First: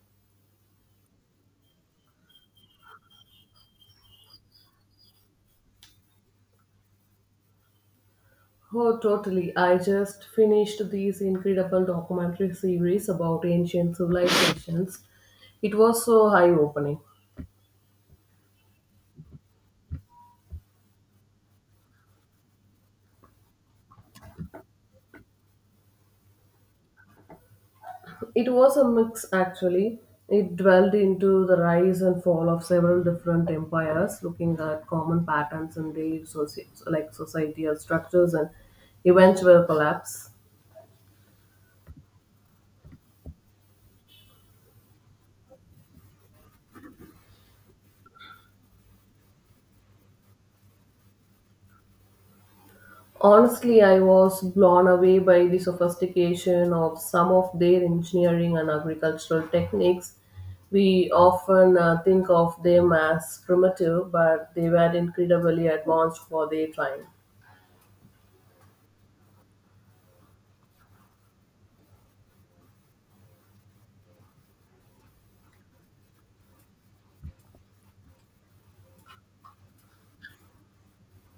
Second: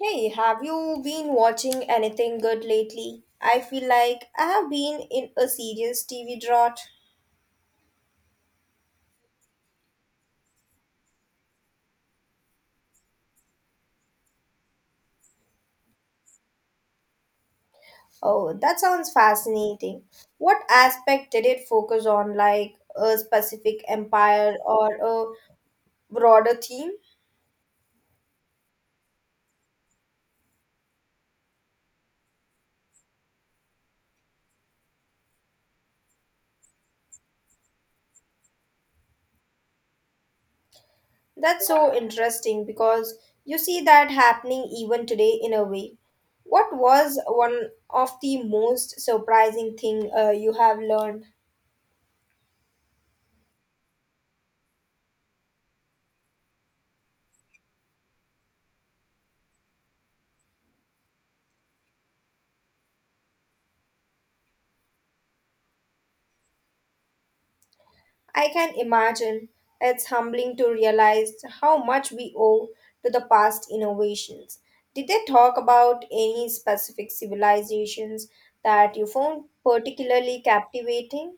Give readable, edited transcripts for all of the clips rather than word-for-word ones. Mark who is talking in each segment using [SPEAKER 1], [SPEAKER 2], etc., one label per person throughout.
[SPEAKER 1] Hey, have you been watching anything good lately? I feel like I have been in a serious TV drought.
[SPEAKER 2] Oh, totally. I just finished this incredible documentary series about ancient civilizations. It was so eye opening.
[SPEAKER 1] Oh, that sounds fascinating. What aspect did it focus on, like a specific empire or a broader theme?
[SPEAKER 2] It was a mix, actually. It dwelled into the rise and fall of several different empires, looking at common patterns in their societal structures and eventual collapse.
[SPEAKER 1] That's so interesting because you see that happening even today in a way. What was one of the most surprising thing you have learned?
[SPEAKER 2] Honestly, I was blown away by the sophistication of some of their engineering and agricultural techniques. We often think of them as primitive, but they were incredibly advanced for their time.
[SPEAKER 1] I can imagine it's humbling to realize how much we owe to the past innovations. Did they talk about any specific civilizations that you found particularly captivating?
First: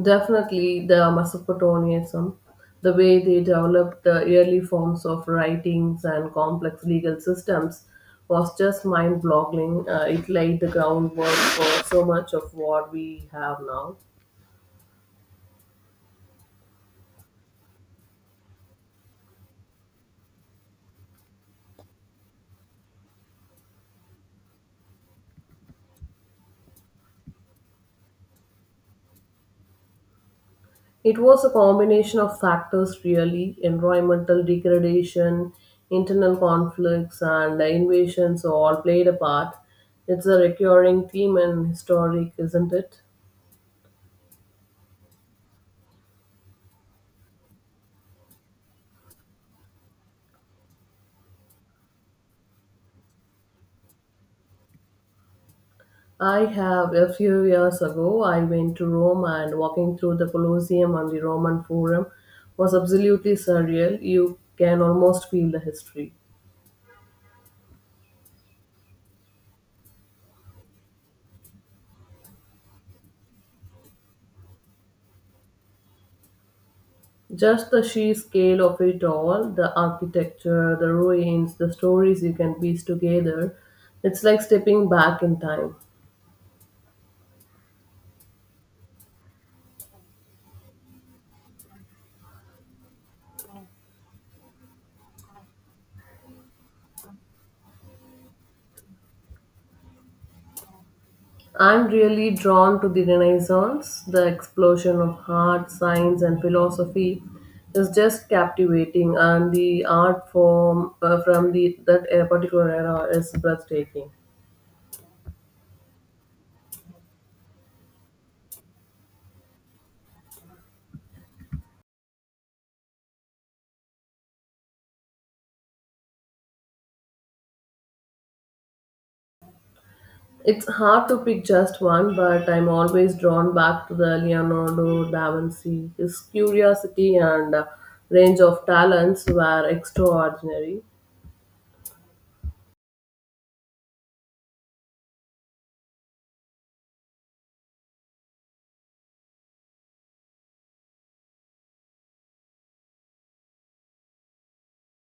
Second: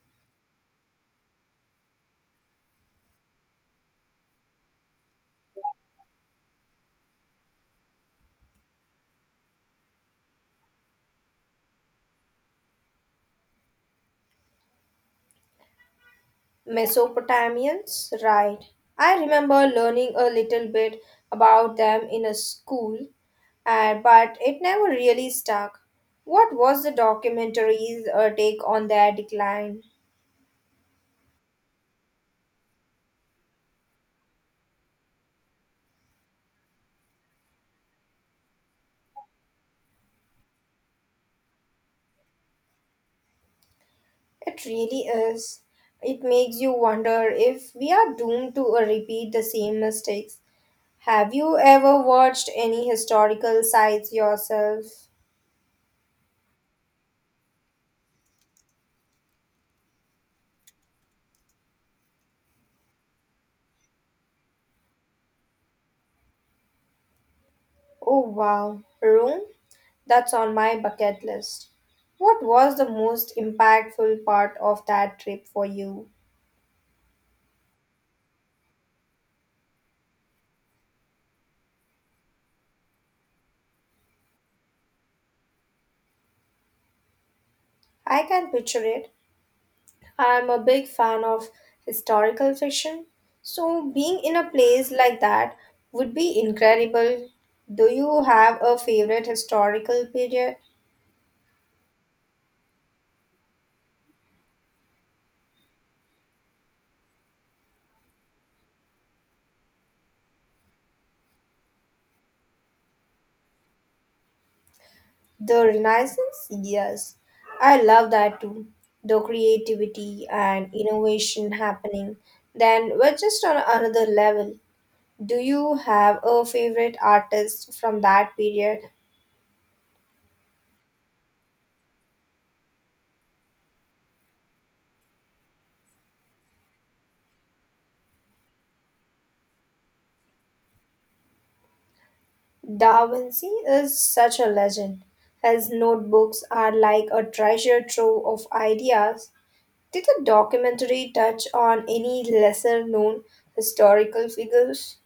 [SPEAKER 2] Definitely, the Mesopotamianism, the way they developed the early forms of writings and complex legal systems, was just mind-boggling. It laid the groundwork for so much of what we have now.
[SPEAKER 1] Mesopotamians, right. I remember learning a little bit about them in a school, but it never really stuck. What was the documentary's take on their decline?
[SPEAKER 2] It was a combination of factors, really environmental degradation, internal conflicts, and invasions all played a part. It's a recurring theme in historic, isn't it?
[SPEAKER 1] It really is. It makes you wonder if we are doomed to repeat the same mistakes. Have you ever watched any historical sites yourself?
[SPEAKER 2] I have a few years ago I went to Rome, and walking through the Colosseum and the Roman Forum was absolutely surreal. You can almost feel the history.
[SPEAKER 1] Oh wow, Rome? That's on my bucket list. What was the most impactful part of that trip for you?
[SPEAKER 2] Just the sheer scale of it all, the architecture, the ruins, the stories you can piece together, it's like stepping back in time.
[SPEAKER 1] I can picture it, I'm a big fan of historical fiction, so being in a place like that would be incredible. Do you have a favorite historical period?
[SPEAKER 2] I'm really drawn to the Renaissance. The explosion of art, science, and philosophy is just captivating, and the art form from that particular era is breathtaking.
[SPEAKER 1] The Renaissance? Yes, I love that too. The creativity and innovation happening then we're just on another level. Do you have a favorite artist from that period?
[SPEAKER 2] It's hard to pick just one, but I'm always drawn back to the Leonardo da Vinci. His curiosity and range of talents were extraordinary.
[SPEAKER 1] Da Vinci is such a legend. His notebooks are like a treasure trove of ideas. Did the documentary touch on any lesser known historical figures?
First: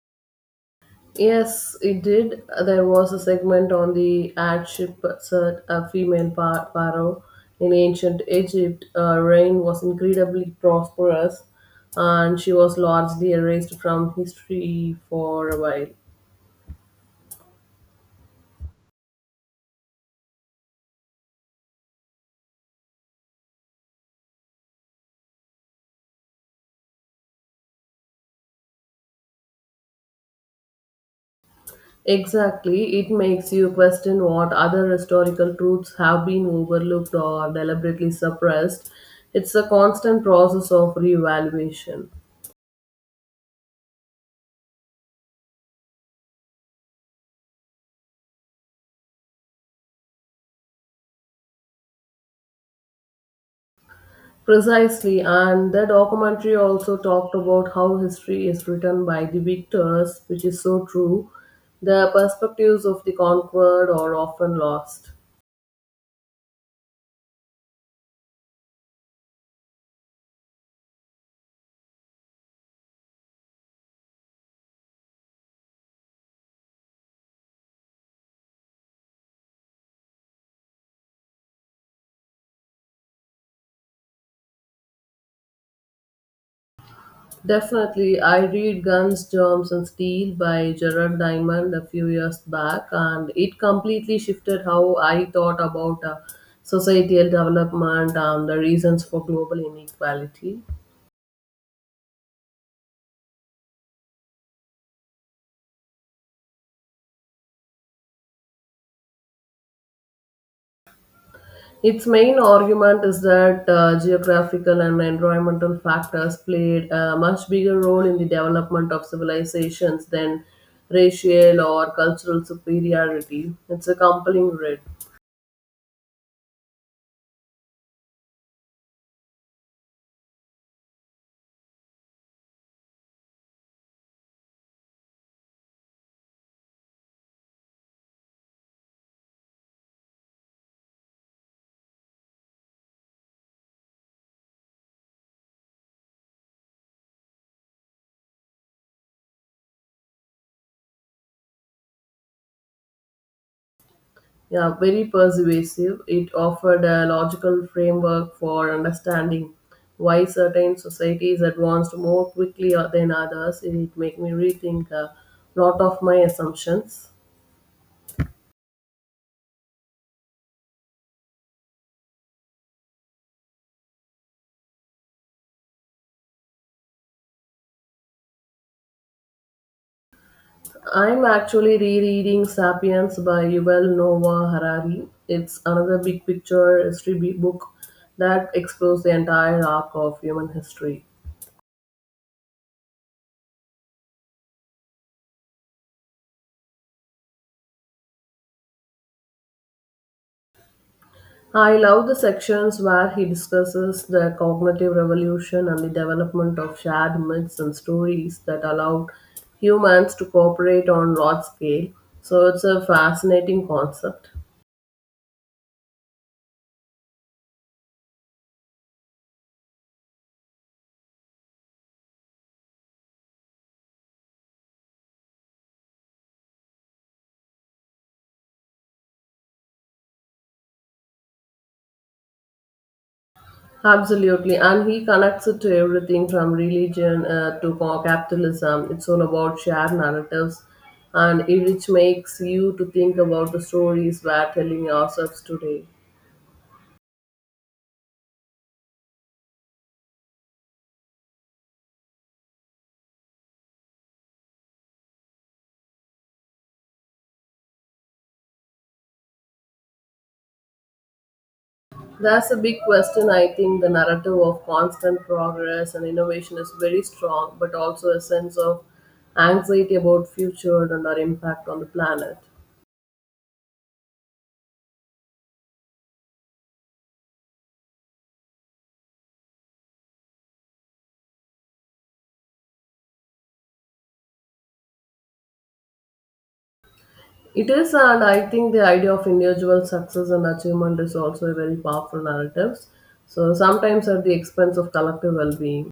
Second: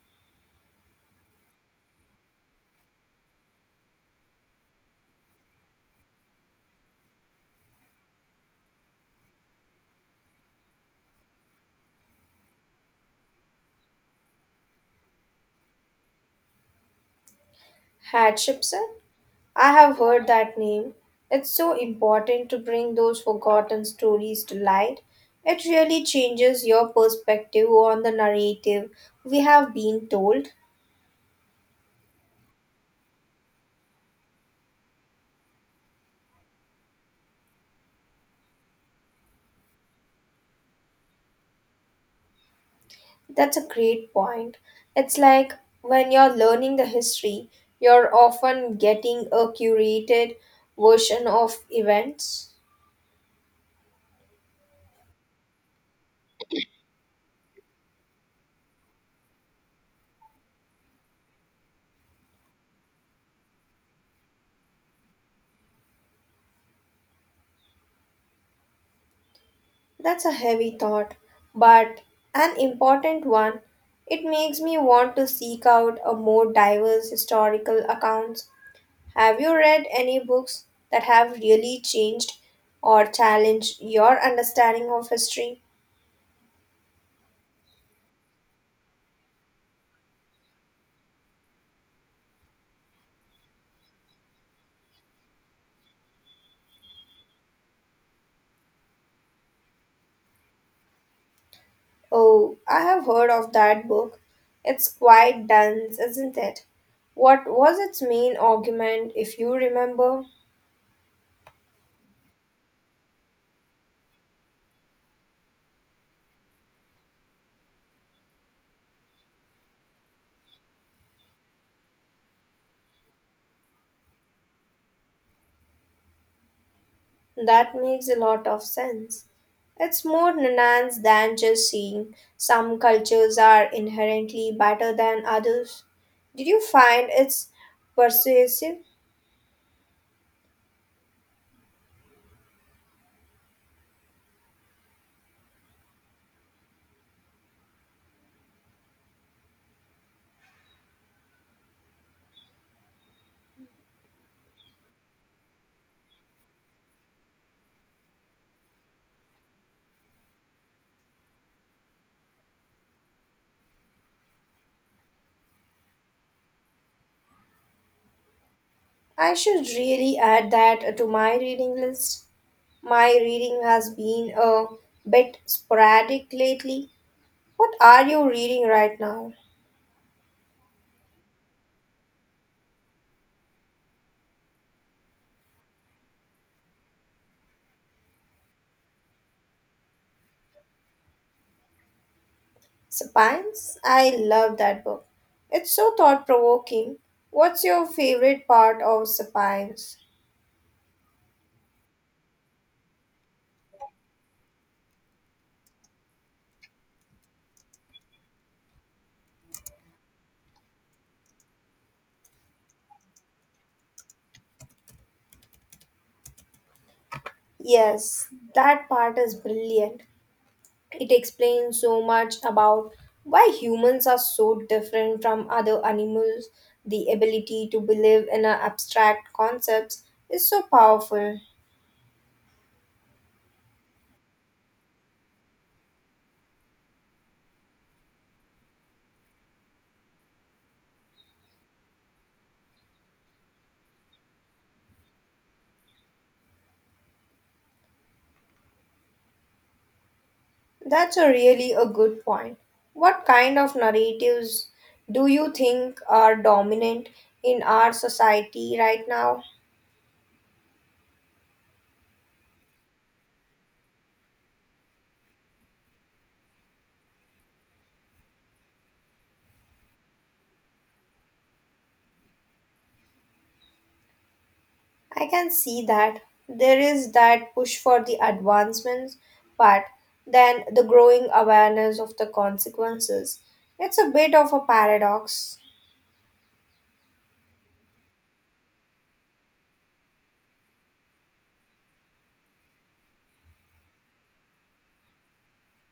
[SPEAKER 2] Yes, it did. There was a segment on the adship cert, a female pharaoh in ancient Egypt. Her reign was incredibly prosperous, and she was largely erased from history for a while.
[SPEAKER 1] Hatshepsut? I have heard that name. It's so important to bring those forgotten stories to light. It really changes your perspective on the narrative we have been told.
[SPEAKER 2] Exactly, it makes you question what other historical truths have been overlooked or deliberately suppressed. It's a constant process of reevaluation.
[SPEAKER 1] That's a great point. It's like when you're learning the history, you're often getting a curated version of events.
[SPEAKER 2] Precisely, and the documentary also talked about how history is written by the victors, which is so true. The perspectives of the conquered are often lost.
[SPEAKER 1] That's a heavy thought, but an important one. It makes me want to seek out a more diverse historical accounts. Have you read any books that have really changed or challenged your understanding of history?
[SPEAKER 2] Definitely, I read Guns, Germs, and Steel by Gerard Diamond a few years back, and it completely shifted how I thought about societal development and the reasons for global inequality.
[SPEAKER 1] Oh, I have heard of that book. It's quite dense, isn't it? What was its main argument, if you remember?
[SPEAKER 2] Its main argument is that geographical and environmental factors played a much bigger role in the development of civilizations than racial or cultural superiority. It's a compelling read.
[SPEAKER 1] That makes a lot of sense. It's more nuanced than just seeing some cultures are inherently better than others. Did you find it's persuasive?
[SPEAKER 2] Yeah, very persuasive. It offered a logical framework for understanding why certain societies advanced more quickly than others. It made me rethink a lot of my assumptions.
[SPEAKER 1] I should really add that to my reading list. My reading has been a bit sporadic lately. What are you reading right now?
[SPEAKER 2] I'm actually rereading *Sapiens* by Yuval Noah Harari. It's another big picture history book that explores the entire arc of human history.
[SPEAKER 1] Spines? I love that book. It's so thought provoking. What's your favorite part of Spines?
[SPEAKER 2] I love the sections where he discusses the cognitive revolution and the development of shared myths and stories that allowed humans to cooperate on large scale. So it's a fascinating concept.
[SPEAKER 1] Yes, that part is brilliant. It explains so much about why humans are so different from other animals. The ability to believe in our abstract concepts is so powerful.
[SPEAKER 2] Absolutely, and he connects it to everything from religion capitalism. It's all about shared narratives, and it which makes you to think about the stories we're telling ourselves today.
[SPEAKER 1] That's a really a good point. What kind of narratives do you think are dominant in our society right now?
[SPEAKER 2] That's a big question. I think the narrative of constant progress and innovation is very strong, but also a sense of anxiety about future and our impact on the planet.
[SPEAKER 1] I can see that there is that push for the advancements, but then the growing awareness of the consequences. It's a bit of a paradox.
[SPEAKER 2] It is, and I think the idea of individual success and achievement is also a very powerful narrative. So sometimes at the expense of collective well-being.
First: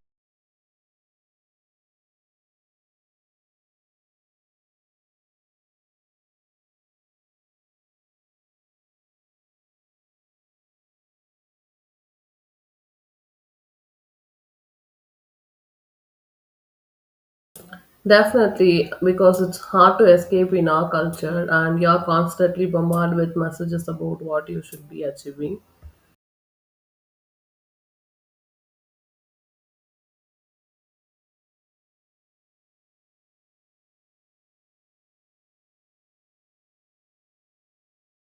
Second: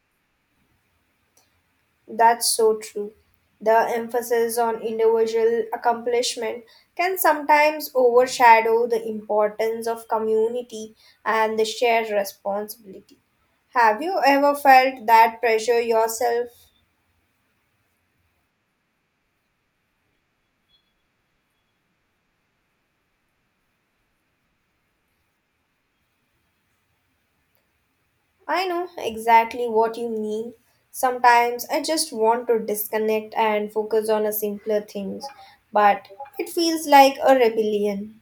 [SPEAKER 1] That's so true. The emphasis on individual accomplishment can sometimes overshadow the importance of community and the shared responsibility. Have you ever felt that pressure yourself?
[SPEAKER 2] Definitely, because it's hard to escape in our culture, and you're constantly bombarded with messages about what you should be achieving.
[SPEAKER 1] I know exactly what you mean. Sometimes I just want to disconnect and focus on a simpler things, but it feels like a rebellion.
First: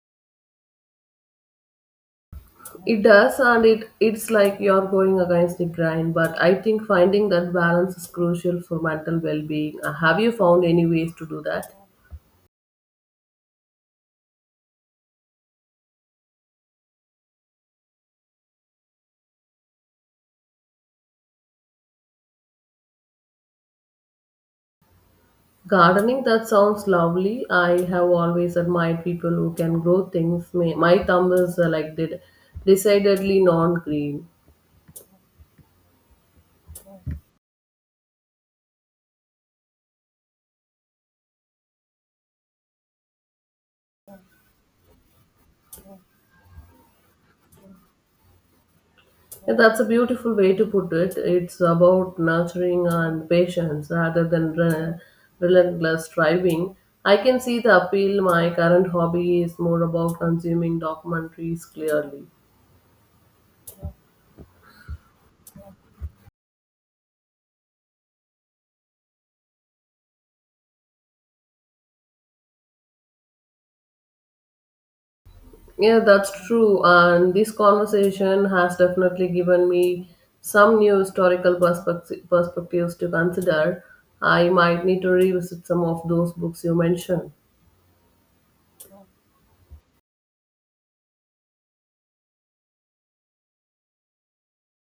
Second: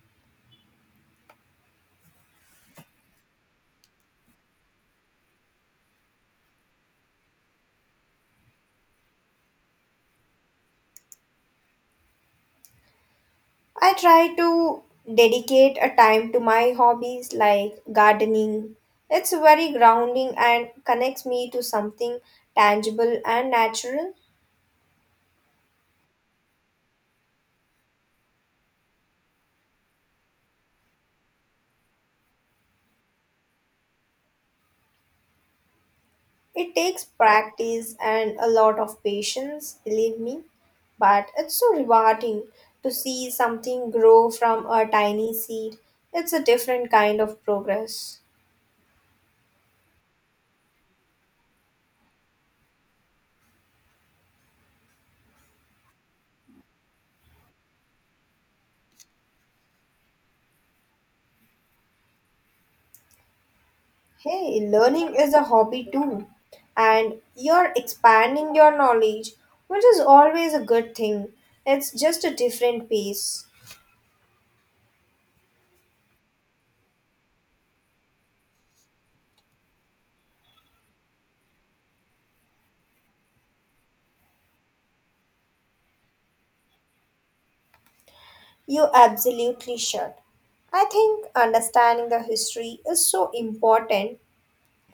[SPEAKER 2] It does, and it's like you're going against the grind. But I think finding that balance is crucial for mental well-being. Have you found any ways to do that?
[SPEAKER 1] I try to dedicate a time to my hobbies like gardening. It's very grounding and connects me to something tangible and natural.
[SPEAKER 2] Gardening, that sounds lovely. I have always admired people who can grow things. My thumb is like did decidedly non-green.
[SPEAKER 1] It takes practice and a lot of patience, believe me, but it's so rewarding to see something grow from a tiny seed. It's a different kind of progress.
[SPEAKER 2] Yeah, that's a beautiful way to put it. It's about nurturing and patience rather than relentless striving. I can see the appeal. My current hobby is more about consuming documentaries clearly.
[SPEAKER 1] Hey, learning is a hobby too, and you're expanding your knowledge, which is always a good thing. It's just a different pace.
[SPEAKER 2] Yeah, that's true. And this conversation has definitely given me some new historical perspectives to consider. I might need to revisit some of those books you mentioned.
[SPEAKER 1] You absolutely should. I think understanding the history is so important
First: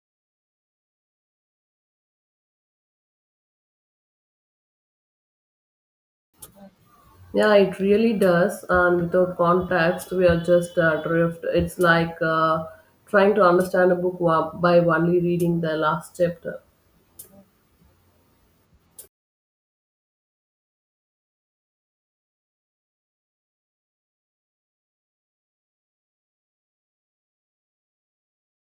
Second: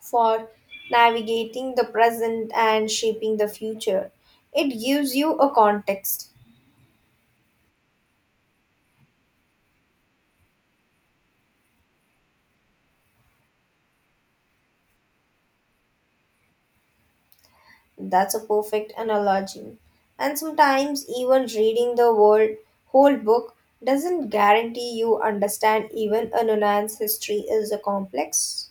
[SPEAKER 1] for navigating the present and shaping the future. It gives you a context.
[SPEAKER 2] Yeah, it really does. And without context, we are just adrift. It's like trying to understand a book by only reading the last chapter.
[SPEAKER 1] That's a perfect analogy. And sometimes, even reading the world, whole book doesn't guarantee you understand even a nuanced history is a complex.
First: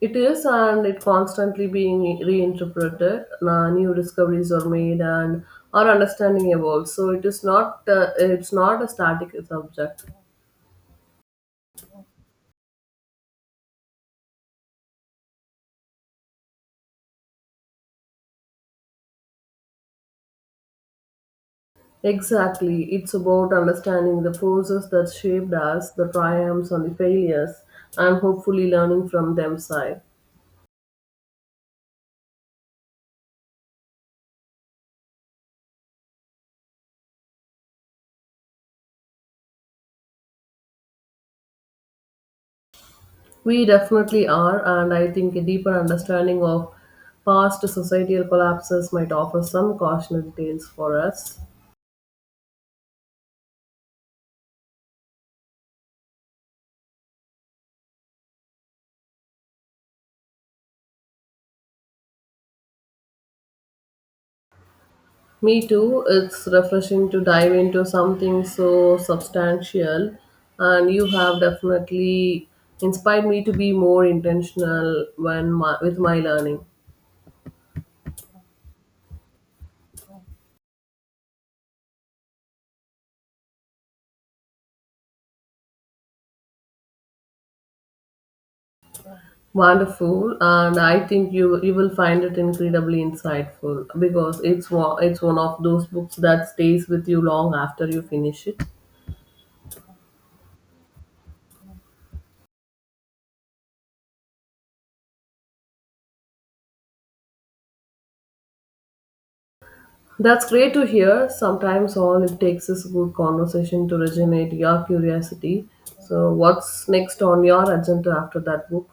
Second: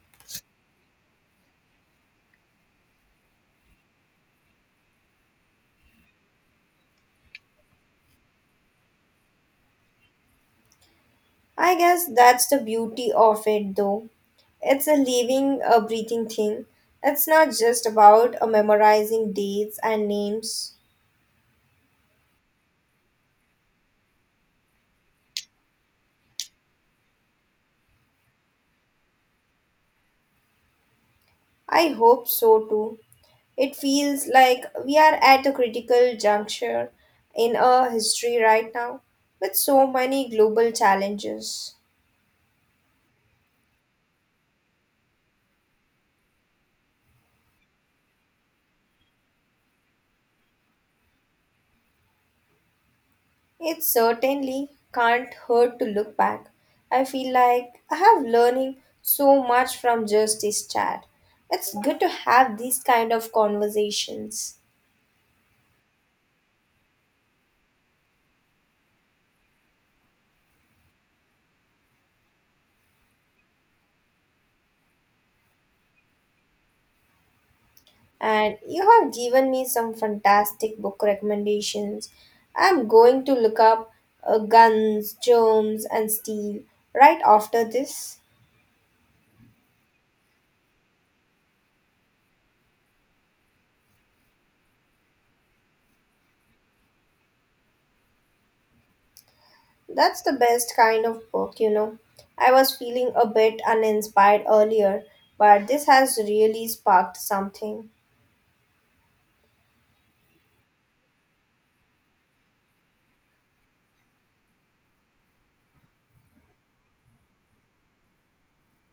[SPEAKER 2] It is, and it constantly being reinterpreted. New discoveries are made, and our understanding evolves. So it is not. It's not a static subject.
[SPEAKER 1] I guess that's the beauty of it, though. It's a living, a breathing thing. It's not just about memorizing dates and names.
[SPEAKER 2] Exactly. It's about understanding the forces that shaped us, the triumphs and the failures, and hopefully learning from them side.
[SPEAKER 1] I hope so too. It feels like we are at a critical juncture in our history right now with so many global challenges.
[SPEAKER 2] We definitely are, and I think a deeper understanding of past societal collapses might offer some cautionary tales for us.
[SPEAKER 1] It certainly can't hurt to look back. I feel like I have learning so much from just this chat. It's good to have these kind of conversations.
[SPEAKER 2] Me too, it's refreshing to dive into something so substantial, and you have definitely inspired me to be more intentional with my learning.
[SPEAKER 1] And you have given me some fantastic book recommendations. I'm going to look up Guns, Germs, and Steel right after this.
[SPEAKER 2] Wonderful, and I think you will find it incredibly insightful because it's one of those books that stays with you long after you finish it.
[SPEAKER 1] That's the best kind of book, you know. I was feeling a bit uninspired earlier, but this has really sparked something.
[SPEAKER 2] That's great to hear. Sometimes all it takes is good conversation to originate your curiosity. So, what's next on your agenda after that book?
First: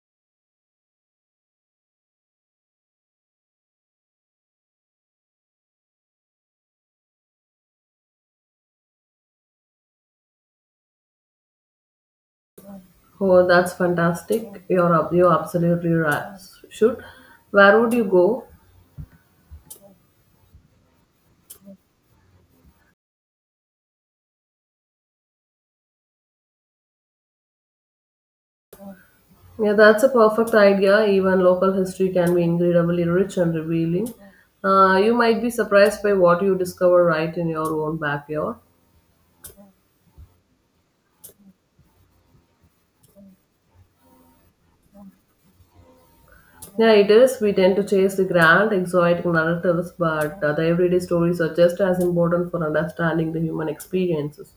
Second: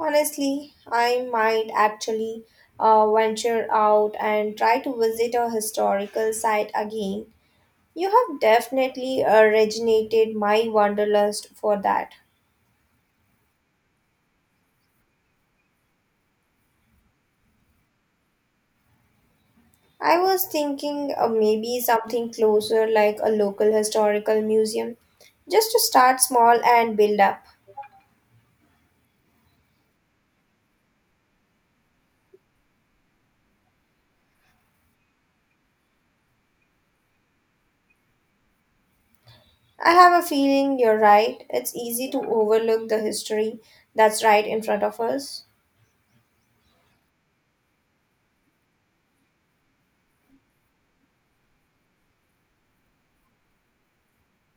[SPEAKER 1] Honestly, I might actually venture out and try to visit a historical site again. You have definitely originated my wanderlust for that.
[SPEAKER 2] Oh, that's fantastic. You're absolutely right. Should Where would you go?
[SPEAKER 1] I was thinking maybe something closer like a local historical museum, just to start small and build up.
[SPEAKER 2] Yeah, that's a perfect idea. Even local history can be incredibly rich and revealing. You might be surprised by what you discover right in your own backyard.
[SPEAKER 1] I have a feeling you're right. It's easy to overlook the history that's right in front of us.
[SPEAKER 2] Yeah, it is. We tend to chase the grand, exotic narratives, but the everyday stories are just as important for understanding the human experiences.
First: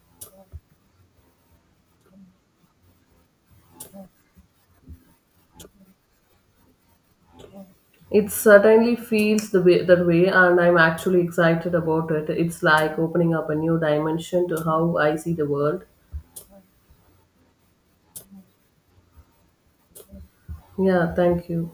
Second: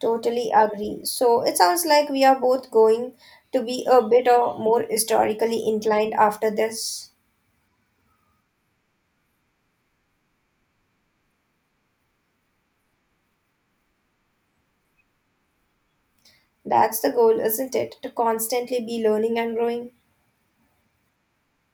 [SPEAKER 1] Totally agree. So it sounds like we are both going to be a bit or more historically inclined after this.
[SPEAKER 2] It certainly feels that way, and I'm actually excited about it. It's like opening up a new dimension to how I see the world.
[SPEAKER 1] That's the goal, isn't it? To constantly be learning and growing.
[SPEAKER 2] Yeah, thank you.